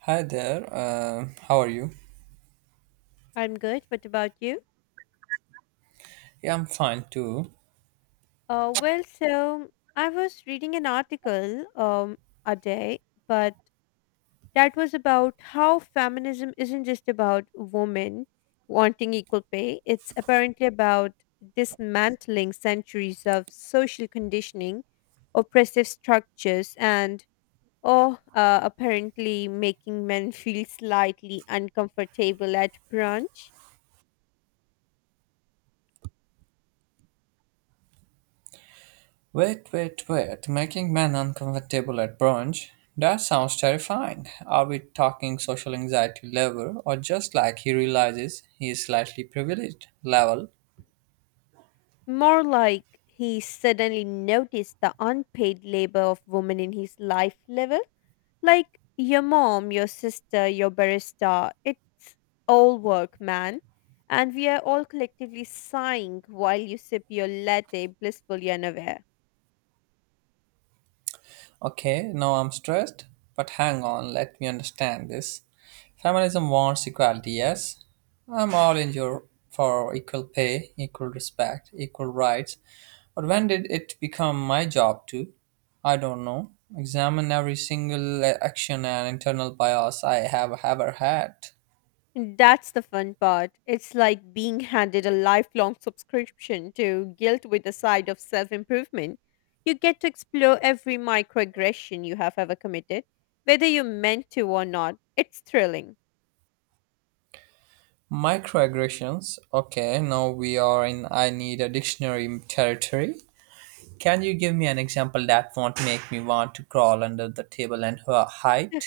Hi there, how are you? I'm good. What about you? Yeah, I'm fine too. Well, so I was reading an article a day, but that was about how feminism isn't just about women wanting equal pay. It's apparently about dismantling centuries of social conditioning, oppressive structures, and oh, apparently making men feel slightly uncomfortable at brunch. Wait, wait, wait, making men uncomfortable at brunch? That sounds terrifying. Are we talking social anxiety level or just like he realizes he is slightly privileged level? More like he suddenly noticed the unpaid labor of women in his life level. Like your mom, your sister, your barista, it's all work, man. And we are all collectively sighing while you sip your latte, blissfully unaware. Okay, now I'm stressed, but hang on, let me understand this. Feminism wants equality, yes? I'm all in your for equal pay, equal respect, equal rights, but when did it become my job to, I don't know, examine every single action and internal bias I have ever had? That's the fun part. It's like being handed a lifelong subscription to guilt with a side of self improvement. You get to explore every microaggression you have ever committed, whether you meant to or not. It's thrilling. Microaggressions. Okay, now we are in I need a dictionary territory. Can you give me an example that won't make me want to crawl under the table and hide?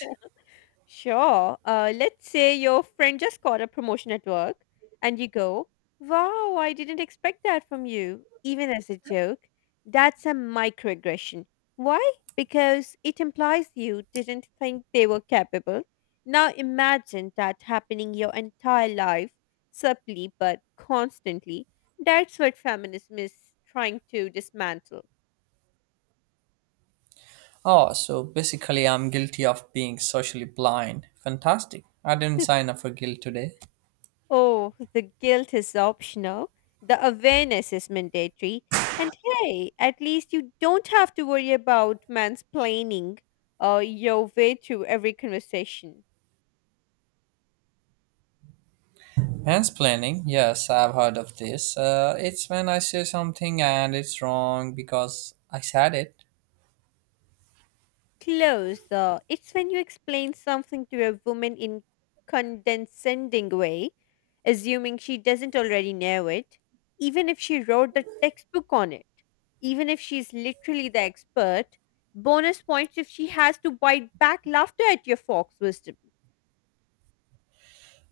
Sure. Let's say your friend just got a promotion at work, and you go, "Wow, I didn't expect that from you," even as a joke. That's a microaggression. Why? Because it implies you didn't think they were capable. Now imagine that happening your entire life, subtly but constantly. That's what feminism is trying to dismantle. Oh, so basically, I'm guilty of being socially blind. Fantastic. I didn't sign up for guilt today. Oh, the guilt is optional, the awareness is mandatory. And hey, at least you don't have to worry about mansplaining your way through every conversation. Mansplaining, yes, I've heard of this. It's when I say something and it's wrong because I said it. Close. It's when you explain something to a woman in condescending way, assuming she doesn't already know it, even if she wrote the textbook on it, even if she's literally the expert. Bonus points if she has to bite back laughter at your fox wisdom.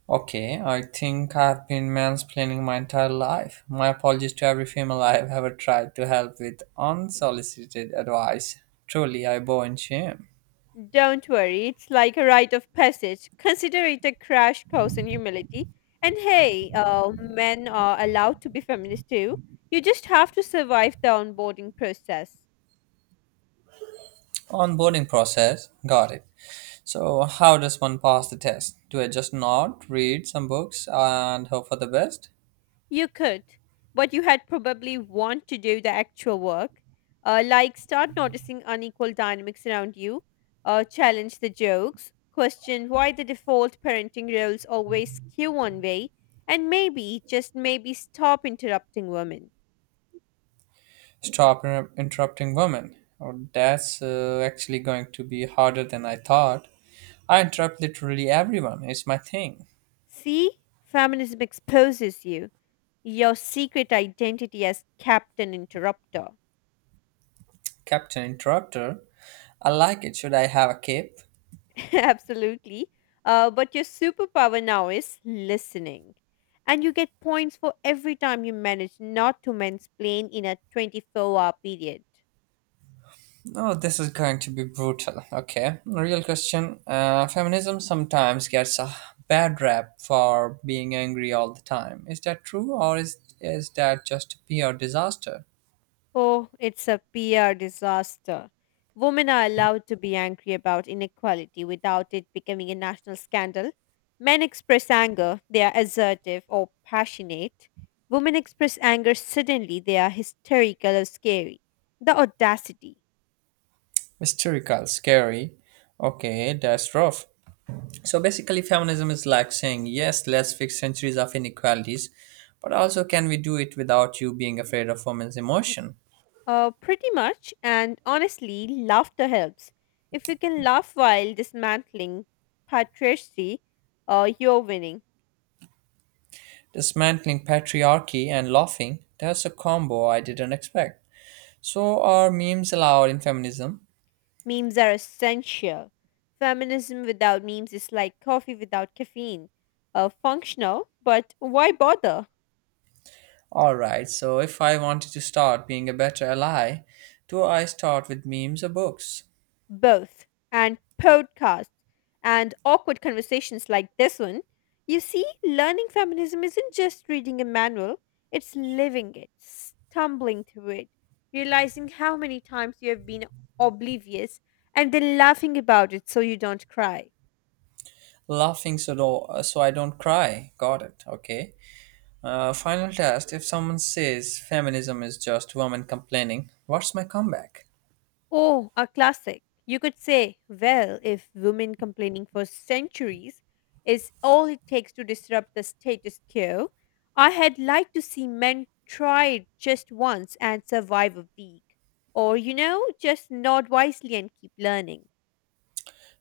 Okay, I think I've been mansplaining my entire life. My apologies to every female I've ever tried to help with unsolicited advice. Truly, I bow in shame. Don't worry, it's like a rite of passage. Consider it a crash course in humility. And hey, men are allowed to be feminists too. You just have to survive the onboarding process. Onboarding process, got it. So, how does one pass the test? Do I just nod, read some books, and hope for the best? You could, but you had probably want to do the actual work. Like start noticing unequal dynamics around you, challenge the jokes, question why the default parenting roles always skew one way, and maybe, just maybe, stop interrupting women. Stop interrupting women. Oh, that's actually going to be harder than I thought. I interrupt literally everyone. It's my thing. See, feminism exposes you, your secret identity as Captain Interrupter. Captain Interrupter. I like it. Should I have a cape? Absolutely. But your superpower now is listening. And you get points for every time you manage not to mansplain in a 24-hour hour period. Oh, this is going to be brutal. Okay, real question. Feminism sometimes gets a bad rap for being angry all the time. Is that true, or is that just a PR disaster? Oh, it's a PR disaster. Women are allowed to be angry about inequality without it becoming a national scandal. Men express anger, they are assertive or passionate. Women express anger suddenly, they are hysterical or scary. The audacity. Hysterical, scary. Okay, that's rough. So basically, feminism is like saying, yes, let's fix centuries of inequalities, but also can we do it without you being afraid of women's emotion? Pretty much, and honestly, laughter helps. If you can laugh while dismantling patriarchy, you're winning. Dismantling patriarchy and laughing, that's a combo I didn't expect. So, are memes allowed in feminism? Memes are essential. Feminism without memes is like coffee without caffeine. Functional, but why bother? Alright, so if I wanted to start being a better ally, do I start with memes or books? Both, and podcasts and awkward conversations like this one, you see, learning feminism isn't just reading a manual, it's living it, stumbling through it, realizing how many times you have been oblivious, and then laughing about it so you don't cry. Laughing so, so I don't cry. Got it, okay. Final test if someone says feminism is just women complaining, what's my comeback? Oh, a classic. You could say, well, if women complaining for centuries is all it takes to disrupt the status quo, I had liked to see men try it just once and survive a week. Or, just nod wisely and keep learning.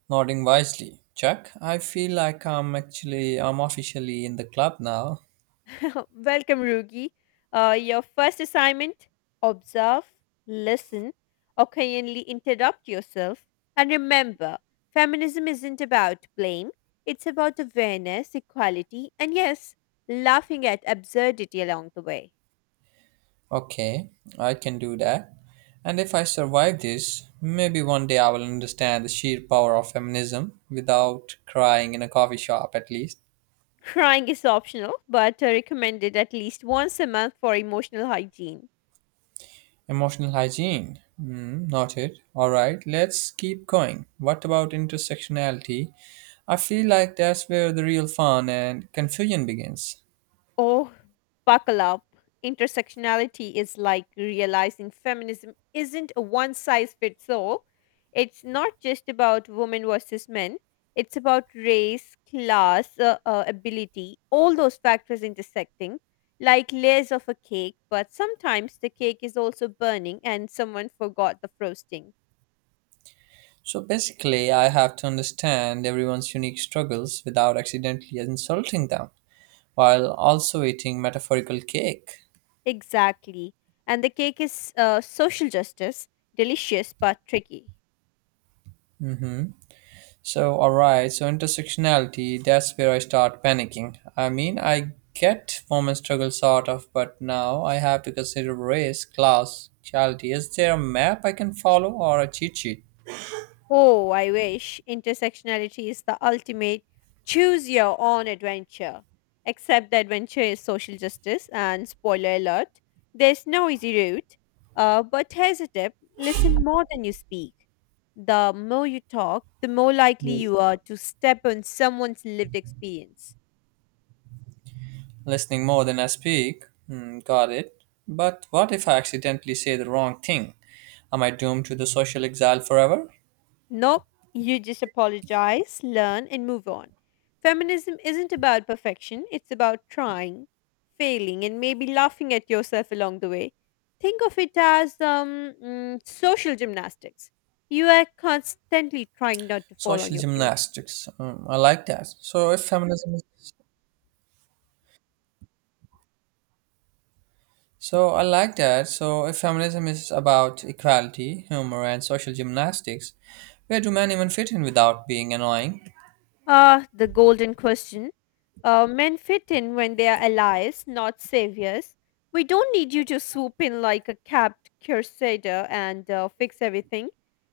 Nodding wisely. Chuck, I feel like I'm officially in the club now. Welcome, Rugi. Your first assignment observe, listen, occasionally interrupt yourself. And remember, feminism isn't about blame, it's about awareness, equality, and yes, laughing at absurdity along the way. Okay, I can do that. And if I survive this, maybe one day I will understand the sheer power of feminism without crying in a coffee shop at least. Crying is optional, but recommended at least once a month for emotional hygiene. Emotional hygiene. Mm, noted. All right, let's keep going. What about intersectionality? I feel like that's where the real fun and confusion begins. Oh, buckle up. Intersectionality is like realizing feminism isn't a one size fits all. It's not just about women versus men, it's about race, class, ability, all those factors intersecting, like layers of a cake, but sometimes the cake is also burning and someone forgot the frosting. So basically, I have to understand everyone's unique struggles without accidentally insulting them while also eating metaphorical cake. Exactly. And the cake is social justice, delicious but tricky. hmm So, alright, so intersectionality, that's where I start panicking. I mean, I get women struggle sort of, but now I have to consider race, class, charity. Is there a map I can follow or a cheat sheet? Oh, I wish intersectionality is the ultimate choose your own adventure. Except the adventure is social justice, and spoiler alert, there's no easy route. But here's a tip listen more than you speak. The more you talk, the more likely Mm. you are to step on someone's lived experience. Listening more than I speak, hmm, got it. But what if I accidentally say the wrong thing? Am I doomed to the social exile forever? Nope, you just apologize, learn, and move on. Feminism isn't about perfection, it's about trying, failing, and maybe laughing at yourself along the way. Think of it as social gymnastics. You are constantly trying not to fall on Social your face. gymnastics, hmm, I like that. So I like that. So if feminism is about equality, humor, and social gymnastics, where do men even fit in without being annoying? Ah, the golden question. Men fit in when they are allies, not saviors. We don't need you to swoop in like a capped crusader and fix everything.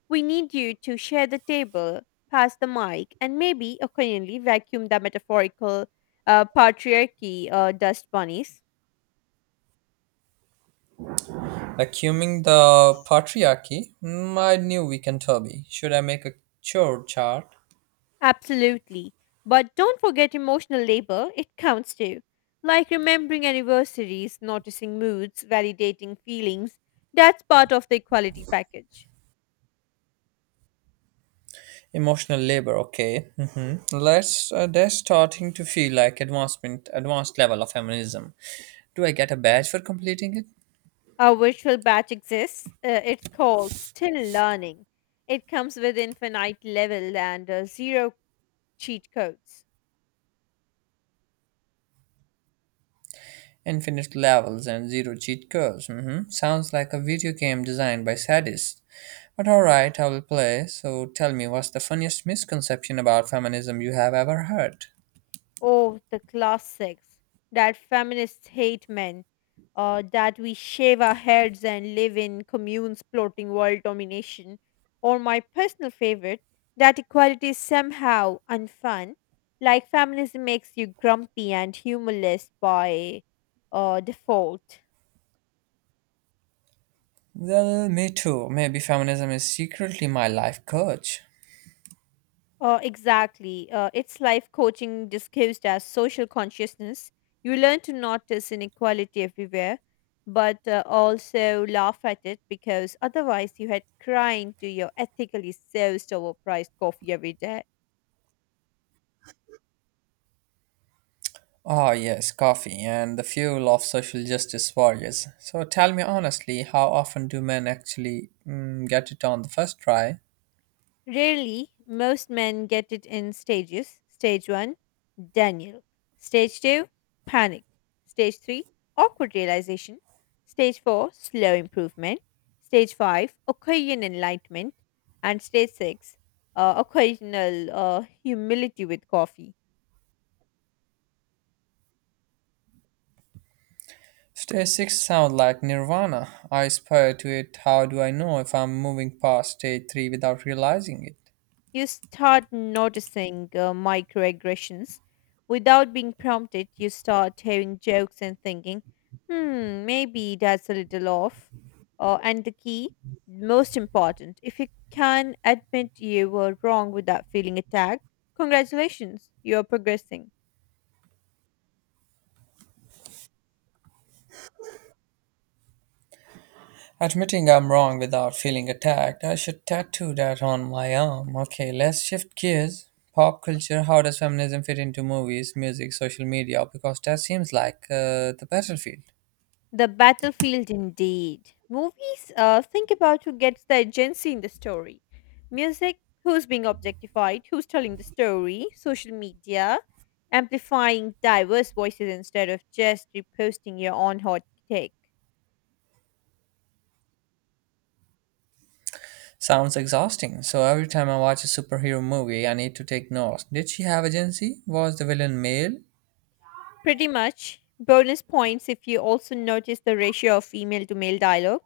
We need you to share the table, pass the mic, and maybe occasionally vacuum the metaphorical patriarchy dust bunnies. Vacuuming the patriarchy? Mm, I knew we can turby. Should I make a chore chart? Absolutely. But don't forget emotional labor, it counts too. Like remembering anniversaries, noticing moods, validating feelings. That's part of the equality package. Emotional labor, okay. Let's. They're starting to feel like advanced level of feminism. Do I get a badge for completing it? Our virtual batch exists. It's called Still Learning. It comes with infinite level and zero cheat codes. Infinite levels and zero cheat codes. Hmm, sounds like a video game designed by sadists. But alright, I will play. So tell me, what's the funniest misconception about feminism you have ever heard? Oh, the classics that feminists hate men, that we shave our heads and live in communes plotting world domination, or my personal favorite, that equality is somehow unfun, like feminism makes you grumpy and humorless by default. Well, me too. Maybe feminism is secretly my life coach. Exactly. It's life coaching disguised as social consciousness. You learn to notice inequality everywhere, but also laugh at it because otherwise you had crying to your ethically sourced overpriced coffee every day. Ah, yes, coffee and the fuel of social justice warriors. So tell me honestly, how often do men actually get it on the first try? Rarely, most men get it in stages. Stage 1, Daniel. Stage 2, panic. Stage 3, awkward realization. Stage 4, slow improvement. Stage 5, occasion enlightenment. And stage 6, occasional humility with coffee. Stage 6 sounds like Nirvana. I aspire to it. How do I know if I'm moving past stage 3 without realizing it? You start noticing microaggressions. Without being prompted, you start hearing jokes and thinking, hmm, maybe that's a little off. And the key, most important, if you can admit you were wrong without feeling attacked, congratulations, you're progressing. Admitting I'm wrong without feeling attacked, I should tattoo that on my arm. Okay, let's shift gears. Pop culture, how does feminism fit into movies, music, social media? Because that seems like the battlefield. The battlefield, indeed. Movies think about who gets the agency in the story. Music, who's being objectified, who's telling the story. Social media, amplifying diverse voices instead of just reposting your own hot take. Sounds exhausting. So every time I watch a superhero movie, I need to take notes. Did she have agency? Was the villain male? Pretty much, bonus points if you also notice the ratio of female to male dialogue,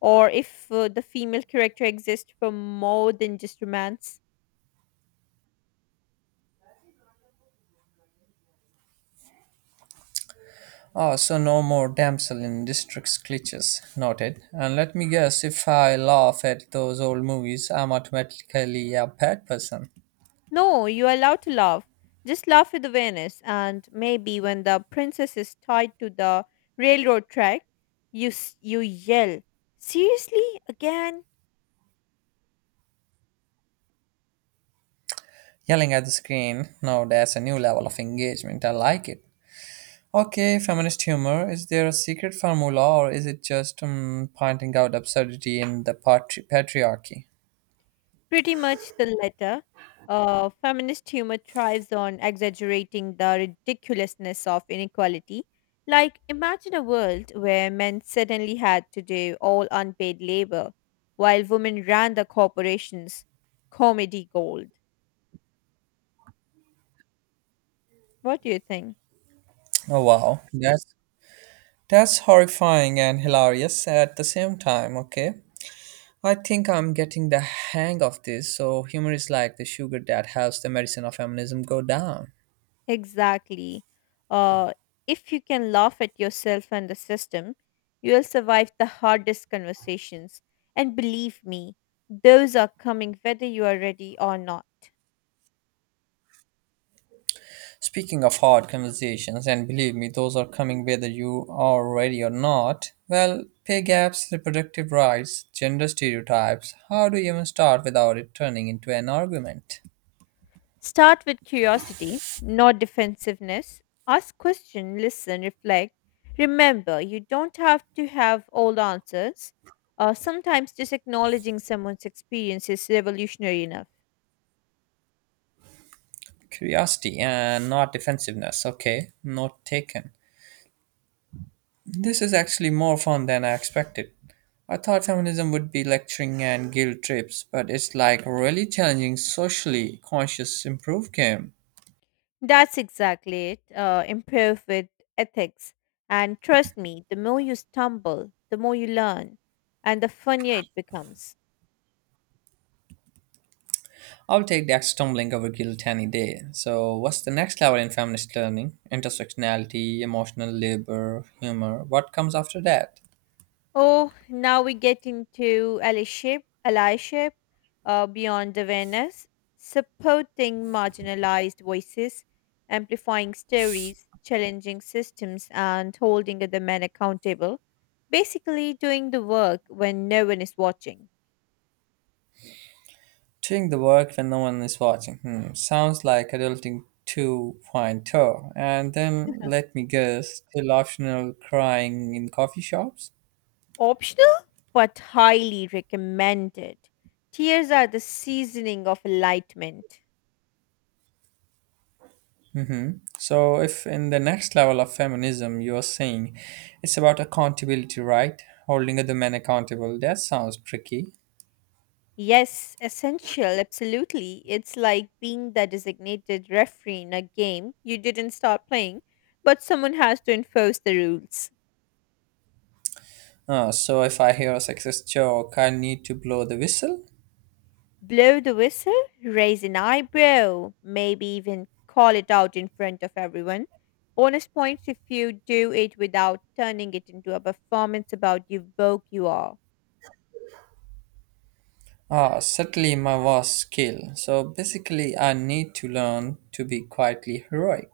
or if the female character exists for more than just romance. Ah, so no more damsel in distress glitches, noted. And let me guess, if I laugh at those old movies, I'm automatically a bad person. No, you're allowed to laugh. Just laugh with awareness, and maybe when the princess is tied to the railroad track, you yell, "Seriously again?" Yelling at the screen, now that's a new level of engagement, I like it. Okay, feminist humor, is there a secret formula or is it just pointing out absurdity in the patriarchy? Pretty much the letter. Feminist humor thrives on exaggerating the ridiculousness of inequality. Like, imagine a world where men suddenly had to do all unpaid labor, while women ran the corporations. Comedy gold. What do you think? Oh wow, that's horrifying and hilarious at the same time, okay? I think I'm getting the hang of this. So, humor is like the sugar that helps the medicine of feminism go down. Exactly. Uh, if you can laugh at yourself and the system, you'll survive the hardest conversations. And believe me, those are coming whether you are ready or not. Speaking of hard conversations, and believe me, those are coming whether you are ready or not. Well, pay gaps, reproductive rights, gender stereotypes. How do you even start without it turning into an argument? Start with curiosity, not defensiveness. Ask question, listen, reflect. Remember, you don't have to have all the answers. Sometimes just acknowledging someone's experience is revolutionary enough. Curiosity and not defensiveness. Okay, note taken. This is actually more fun than I expected. I thought feminism would be lecturing and guilt trips, but it's like really challenging, socially conscious improve game. That's exactly it. Improve with ethics. And trust me, the more you stumble, the more you learn, and the funnier it becomes. I'll take that stumbling over guilt any day. So, what's the next level in feminist learning? Intersectionality, emotional labor, humor. What comes after that? Oh, now we get into allyship, allyship, beyond awareness, supporting marginalized voices, amplifying stories, challenging systems, and holding other men accountable. Basically, doing the work when no one is watching. Doing the work when no one is watching. Hmm. Sounds like adulting 2.0. And then let me guess, still optional crying in coffee shops? Optional, but highly recommended. Tears are the seasoning of enlightenment. Mm-hmm. So, if in the next level of feminism you are saying it's about accountability, right? Holding other men accountable, that sounds tricky. Yes, essential, absolutely. It's like being the designated referee in a game you didn't start playing, but someone has to enforce the rules. So, if I hear a sexist joke, I need to blow the whistle? Blow the whistle, raise an eyebrow, maybe even call it out in front of everyone. Bonus points if you do it without turning it into a performance about you woke you are. Ah, certainly my worst skill. So, basically, I need to learn to be quietly heroic.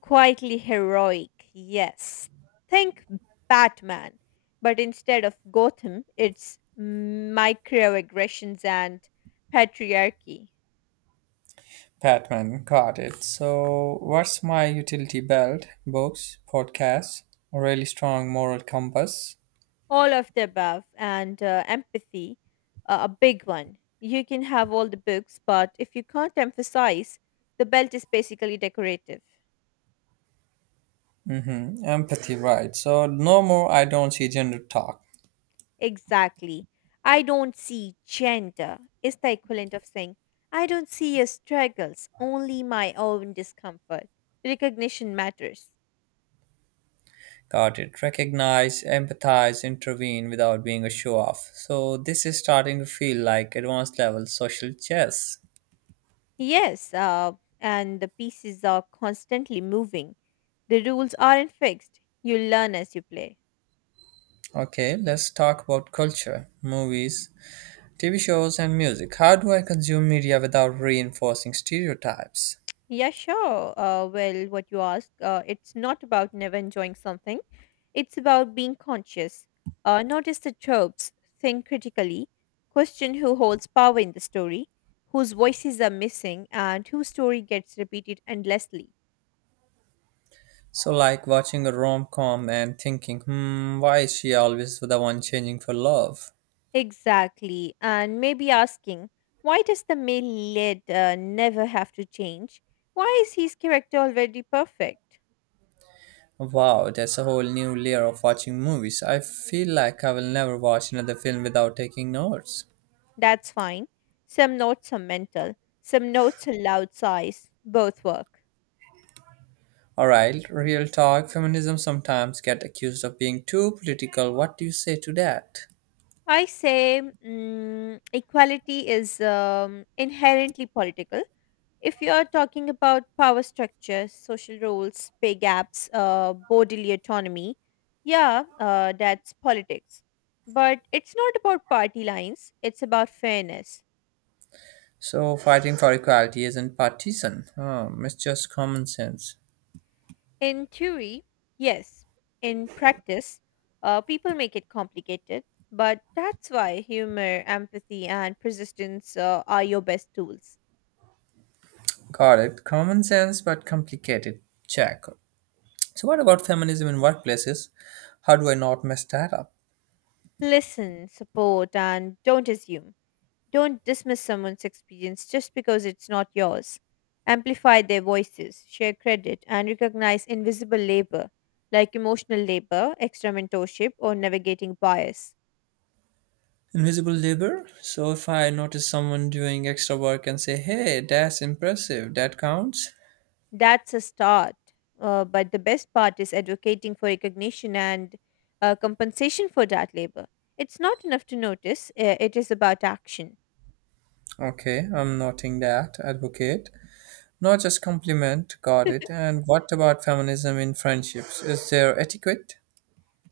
Quietly heroic, yes. Think Batman. But instead of Gotham, it's microaggressions and patriarchy. Batman, got it. So, what's my utility belt? Books, podcasts, a really strong moral compass? All of the above, and empathy, a big one. You can have all the books, but if you can't emphasize, the belt is basically decorative. Mm-hmm. Empathy, right. So no more I don't see gender talk. Exactly. I don't see gender is the equivalent of saying, I don't see your struggles, only my own discomfort. Recognition matters. Got it. Recognize, empathize, intervene without being a show off. So this is starting to feel like advanced level social chess. Yes, and the pieces are constantly moving. The rules aren't fixed. You learn as you play. Okay, let's talk about culture, movies, TV shows, and music. How do I consume media without reinforcing stereotypes? Yeah, sure. Well, what you ask, it's not about never enjoying something. It's about being conscious. Notice the tropes, think critically, question who holds power in the story, whose voices are missing, and whose story gets repeated endlessly. So, like watching a rom com and thinking, hmm, why is she always the one changing for love? Exactly. And maybe asking, why does the male lead never have to change? Why is his character already perfect? Wow, that's a whole new layer of watching movies. I feel like I will never watch another film without taking notes. That's fine. Some notes are mental, some notes are loud sighs. Both work. Alright, real talk, feminism sometimes get accused of being too political. What do you say to that? I say equality is inherently political. If you are talking about power structures, social roles, pay gaps, bodily autonomy, yeah, that's politics. But it's not about party lines, it's about fairness. So fighting for equality isn't partisan. It's just common sense. In theory, yes. In practice, people make it complicated, but that's why humor, empathy, and persistence are your best tools. Got it. Common sense but complicated. Check. So what about feminism in workplaces? How do I not mess that up? Listen, support, and don't assume. Don't dismiss someone's experience just because it's not yours. Amplify their voices, share credit, and recognize invisible labor like emotional labor, extra mentorship, or navigating bias. Invisible labor? So if I notice someone doing extra work and say, hey, that's impressive, that counts? That's a start. But the best part is advocating for recognition and compensation for that labor. It's not enough to notice, it is about action. Okay, I'm noting that, advocate. Not just compliment, got it. And what about feminism in friendships? Is there etiquette?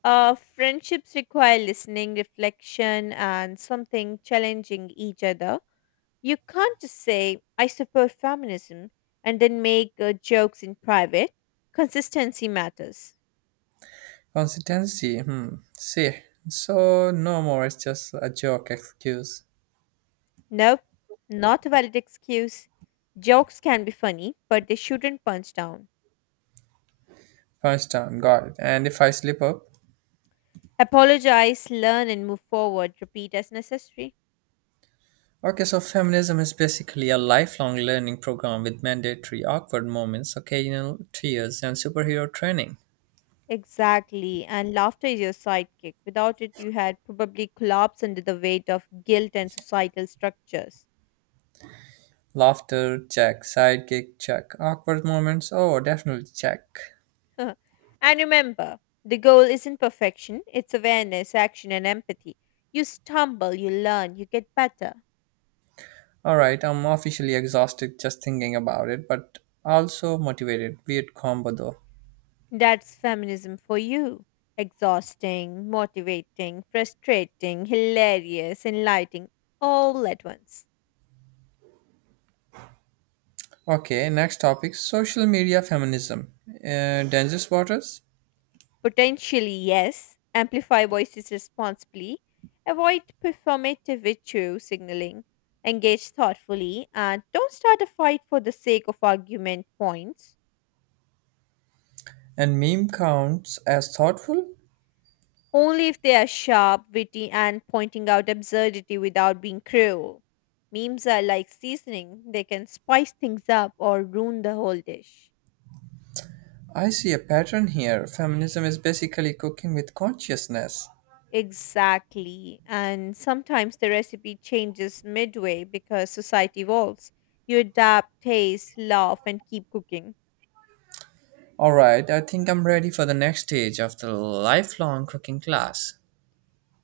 Friendships require listening, reflection, and something challenging each other. You can't just say, I support feminism, and then make jokes in private. Consistency matters. Consistency? Hmm, see. So no more, it's just a joke excuse. Nope, not a valid excuse. Jokes can be funny, but they shouldn't punch down. Punch down, got it. And if I slip up? Apologize, learn, and move forward. Repeat as necessary. Okay, so feminism is basically a lifelong learning program with mandatory awkward moments, occasional tears, and superhero training. Exactly. And laughter is your sidekick. Without it, you had probably collapsed under the weight of guilt and societal structures. Laughter, check. Sidekick, check. Awkward moments, oh, definitely check. and remember, the goal isn't perfection, it's awareness, action, and empathy. You stumble, you learn, you get better. All right, I'm officially exhausted just thinking about it, but also motivated. Weird combo though. That's feminism for you. Exhausting, motivating, frustrating, hilarious, enlightening, all at once. Okay, next topic social media feminism. Dangerous waters? Potentially, yes. Amplify voices responsibly. Avoid performative virtue signaling. Engage thoughtfully. And don't start a fight for the sake of argument points. And meme counts as thoughtful? Only if they are sharp, witty, and pointing out absurdity without being cruel. Memes are like seasoning, they can spice things up or ruin the whole dish. I see a pattern here. Feminism is basically cooking with consciousness. Exactly. And sometimes the recipe changes midway because society evolves. You adapt, taste, laugh, and keep cooking. Alright, I think I'm ready for the next stage of the lifelong cooking class.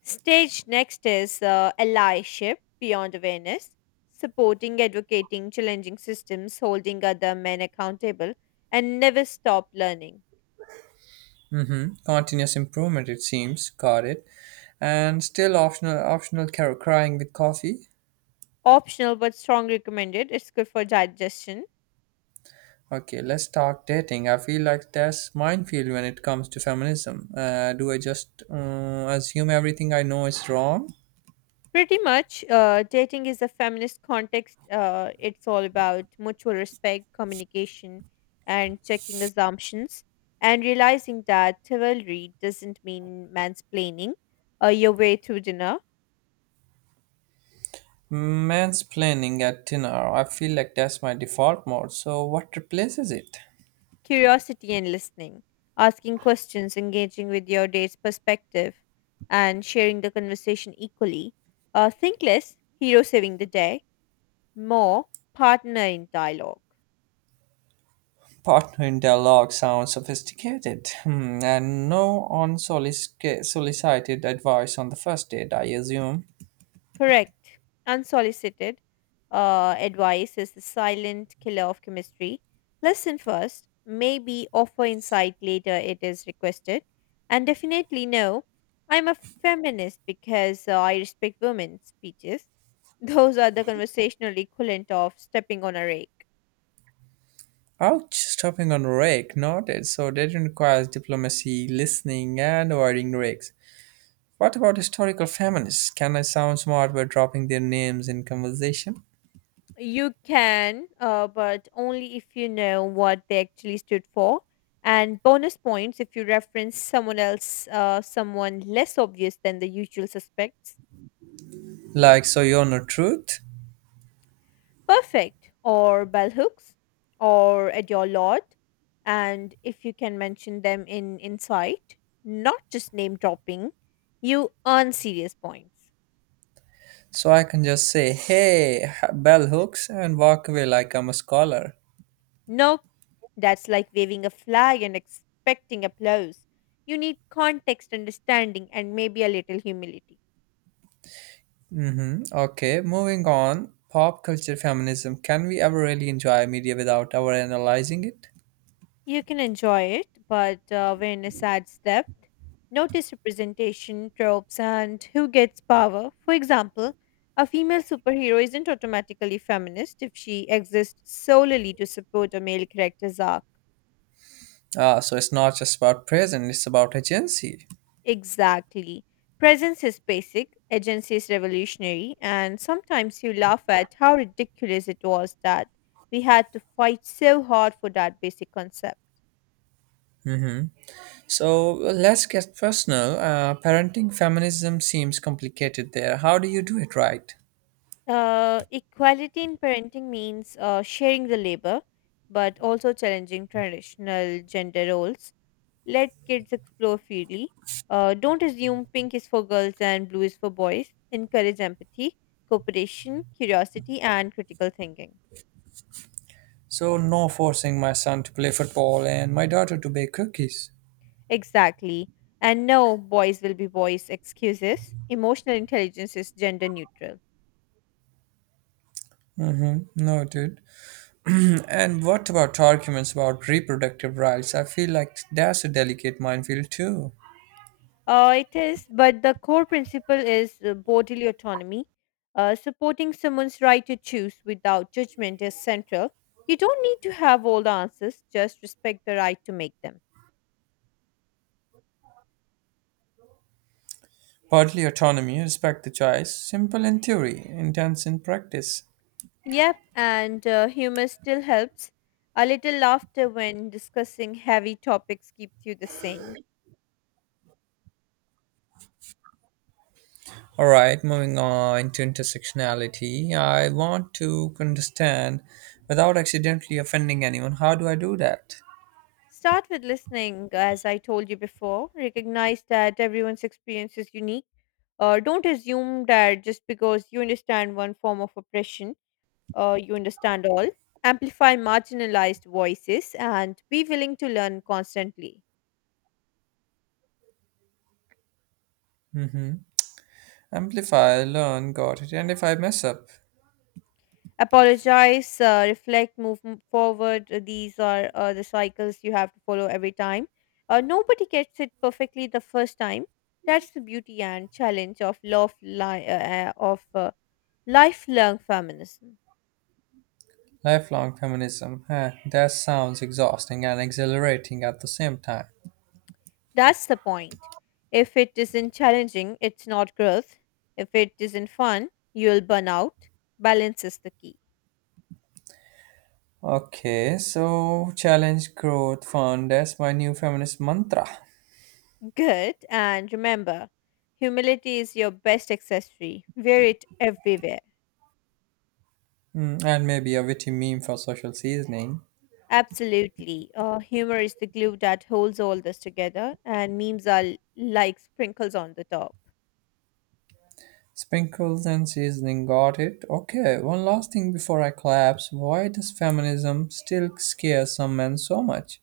Stage next is allyship beyond awareness, supporting, advocating, challenging systems, holding other men accountable, and never stop learning. Mm hmm. Continuous improvement, it seems. Got it. And still optional crying with coffee. Optional but strong recommended. It's good for digestion. Okay, let's talk dating. I feel like that's minefield when it comes to feminism. Do I just assume everything I know is wrong? Pretty much, dating is a feminist context. It's all about mutual respect, communication, and checking assumptions, and realizing that chivalry doesn't mean mansplaining your way through dinner. Mansplaining at dinner. I feel like that's my default mode. So what replaces it? Curiosity and listening, asking questions, engaging with your date's perspective, and sharing the conversation equally. Think less, hero saving the day, more partner in dialogue. Partner in dialogue sounds sophisticated. Hmm, and no unsolicited advice on the first date, I assume. Correct. Unsolicited advice is the silent killer of chemistry. Listen first, maybe offer insight later it is requested. And definitely no, I'm a feminist because I respect women speeches. Those are the conversational equivalent of stepping on a rake. Ouch, stopping on Rick noted, so dating requires diplomacy, listening, and avoiding Ricks. What about historical feminists? Can I sound smart by dropping their names in conversation? You can, but only if you know what they actually stood for. And bonus points if you reference someone else, someone less obvious than the usual suspects. Like, so you're no truth? Perfect, or bell hooks, or at your lot. And if you can mention them in insight, not just name dropping, you earn serious points. So I can just say, hey, bell hooks, and walk away like I'm a scholar. Nope, that's like waving a flag and expecting applause. You need context, understanding, and maybe a little humility. Mm-hmm. Okay, moving on. Pop culture feminism. Can we ever really enjoy media without ever analyzing it? You can enjoy it, but awareness adds depth. Notice representation, tropes, and who gets power. For example, a female superhero isn't automatically feminist if she exists solely to support a male character's arc. Ah, so it's not just about present, it's about agency. Exactly. Presence is basic, agency is revolutionary, and sometimes you laugh at how ridiculous it was that we had to fight so hard for that basic concept. So let's get personal. Parenting feminism seems complicated there. How do you do it right? Equality in parenting means sharing the labor, but also challenging traditional gender roles. Let kids explore freely. Don't assume pink is for girls and blue is for boys. Encourage empathy, cooperation, curiosity, and critical thinking. So, no forcing my son to play football and my daughter to bake cookies. Exactly. And no, boys will be boys excuses. Emotional intelligence is gender neutral. Mm-hmm. Noted. And what about arguments about reproductive rights? I feel like that's a delicate minefield too. It is, but the core principle is bodily autonomy. Supporting someone's right to choose without judgment is central. You don't need to have all the answers, just respect the right to make them. Partly autonomy, respect the choice, simple in theory, intense in practice. Yep, and humor still helps. A little laughter when discussing heavy topics keeps you the sane. All right, moving on to intersectionality. I want to understand without accidentally offending anyone. How do I do that? Start with listening, as I told you before. Recognize that everyone's experience is unique. Don't assume that just because you understand one form of oppression, you understand all. Amplify marginalized voices and be willing to learn constantly. hmm Amplify, learn, got it. And if I mess up, Apologize, reflect, forward. These are the cycles you have to follow every time. Nobody gets it perfectly the first time. That's the beauty and challenge of uh, of uh, lifelong feminism. lifelong feminism. Huh, that sounds exhausting and exhilarating at the same time. That's the point. If it isn't challenging, it's not growth. If it isn't fun, you'll burn out. Balance is the key. Okay, so challenge growth fund. That's my new feminist mantra. Good. And remember, humility is your best accessory. Wear it everywhere. Mm, and maybe a witty meme for social seasoning. Absolutely. Humor is the glue that holds all this together, and memes are like sprinkles on the top. Sprinkles and seasoning, got it. Okay, one last thing before I collapse. Why does feminism still scare some men so much?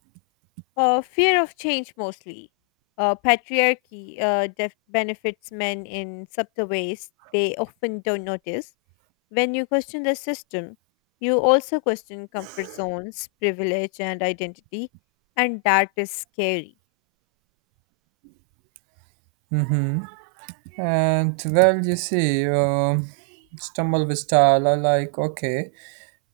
Fear of change mostly. Patriarchy benefits men in subtle ways they often don't notice. When you question the system, you also question comfort zones, privilege, and identity, and that is scary. And well, you see, stumble with style. I like, okay,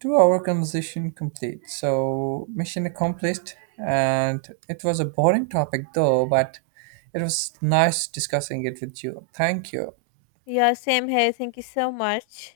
2 hour conversation complete. So, mission accomplished. And it was a boring topic though, but it was nice discussing it with you. Thank you. Yeah, same here. Thank you so much.